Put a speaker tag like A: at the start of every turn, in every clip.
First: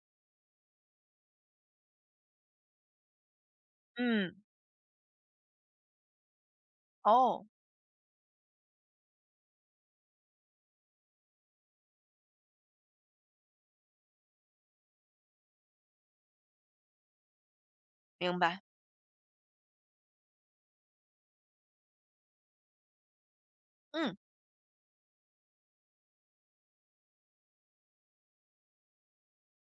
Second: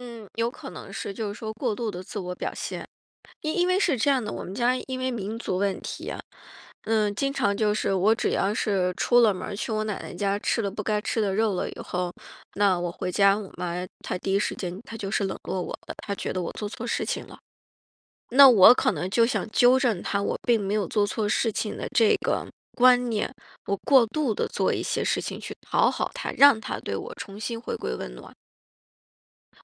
A: 嗯，有可能是，就是说过度的自我表现，因因为是这样的，
B: 嗯。
A: 我们家因为民族问题呀，嗯，经
B: 哦。
A: 常就是我只要是出了门儿，去我奶奶家吃了不该吃的肉了以后，那我回家，我妈她第一时间她就是冷落我了，她觉得我做错事情了。
B: 明
A: 那
B: 白。
A: 我可能就想纠正她，我并没有做错事情的这个观念，我过
B: 嗯。
A: 度地做一些事情去讨好她，让她对我重新回归温暖。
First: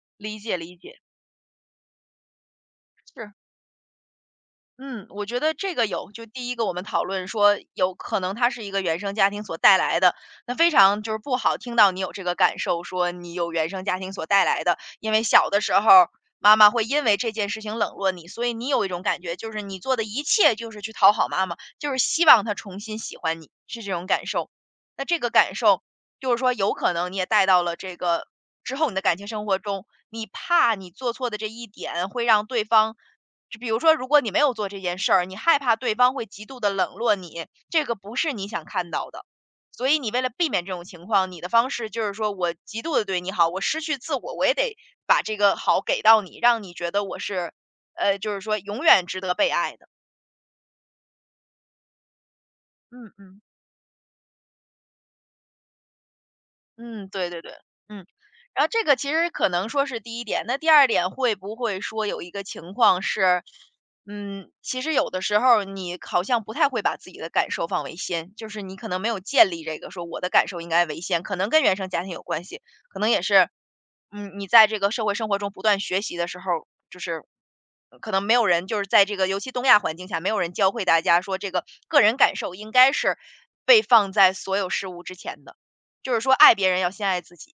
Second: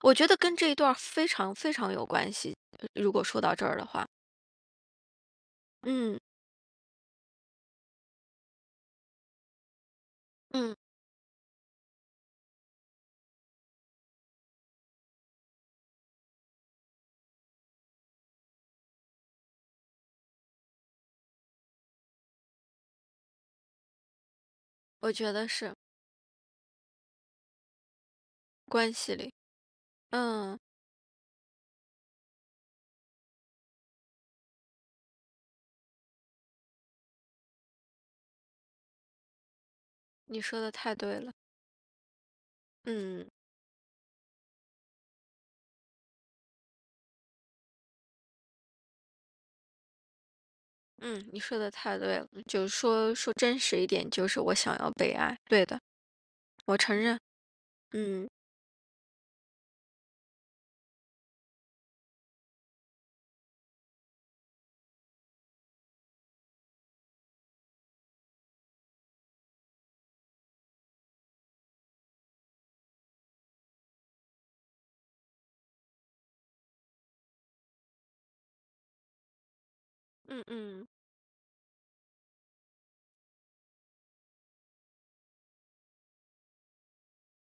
A: 我觉得
B: 理解，
A: 跟这一
B: 理
A: 段儿
B: 解。
A: 非常非常有关系，呃，如果
B: 是。
A: 说到这儿的话。
B: 嗯，我觉得这个有
A: 嗯。
B: 就第一个我们讨论说，有可能它是一个原生家庭所带来的，那非
A: 嗯。
B: 常就是不好听到你有这个感受，说你有原生家庭所带来的，因为小的时候儿，妈妈会因为这件事情冷落你，所以你有一种感觉，就是你做的一切就是去讨好妈妈，就是希望她重新喜欢你，是这种感受。那
A: 我
B: 这个
A: 觉得
B: 感
A: 是。
B: 受，就是说有可能你也带到了这个之后
A: 关
B: 你的
A: 系
B: 感情
A: 里，
B: 生活中，你
A: 嗯。
B: 怕你做错的这一点会让对方比如说如果你没有做这件事儿，你害怕对方会极度地冷落你，这个不是你想看到的，所以你为了
A: 你
B: 避
A: 说
B: 免
A: 得
B: 这种
A: 太
B: 情
A: 对
B: 况，
A: 了。
B: 你的方式就是说我极度地对
A: 嗯。
B: 你好，我失去自我，我也得把这个好给到你，让你觉得我是呃，就是说永远值得被爱的。
A: 嗯，你说得太对了，就
B: 嗯，
A: 说说
B: 嗯。
A: 真实一点，就是我想要被爱。对的。我承
B: 嗯，
A: 认，
B: 对对对。嗯，
A: 嗯。
B: 然后这个其实可能说是第一点，那第二点会不会说有一个情况是，嗯，其实有的时候儿你好像不太会把自己的感受放为先，就是你可能没有建立这个说我的感受应该为先，可能跟原生家庭有关系。可能也是，嗯，你在这个社会生活中不断学习的时候儿，就是可能没有人就是在这个尤其东亚环境下，没有
A: 嗯，
B: 人教会
A: 嗯。
B: 大家说这个个人感受应该是被放在所有事物之前的，就是说爱别人要先爱自己。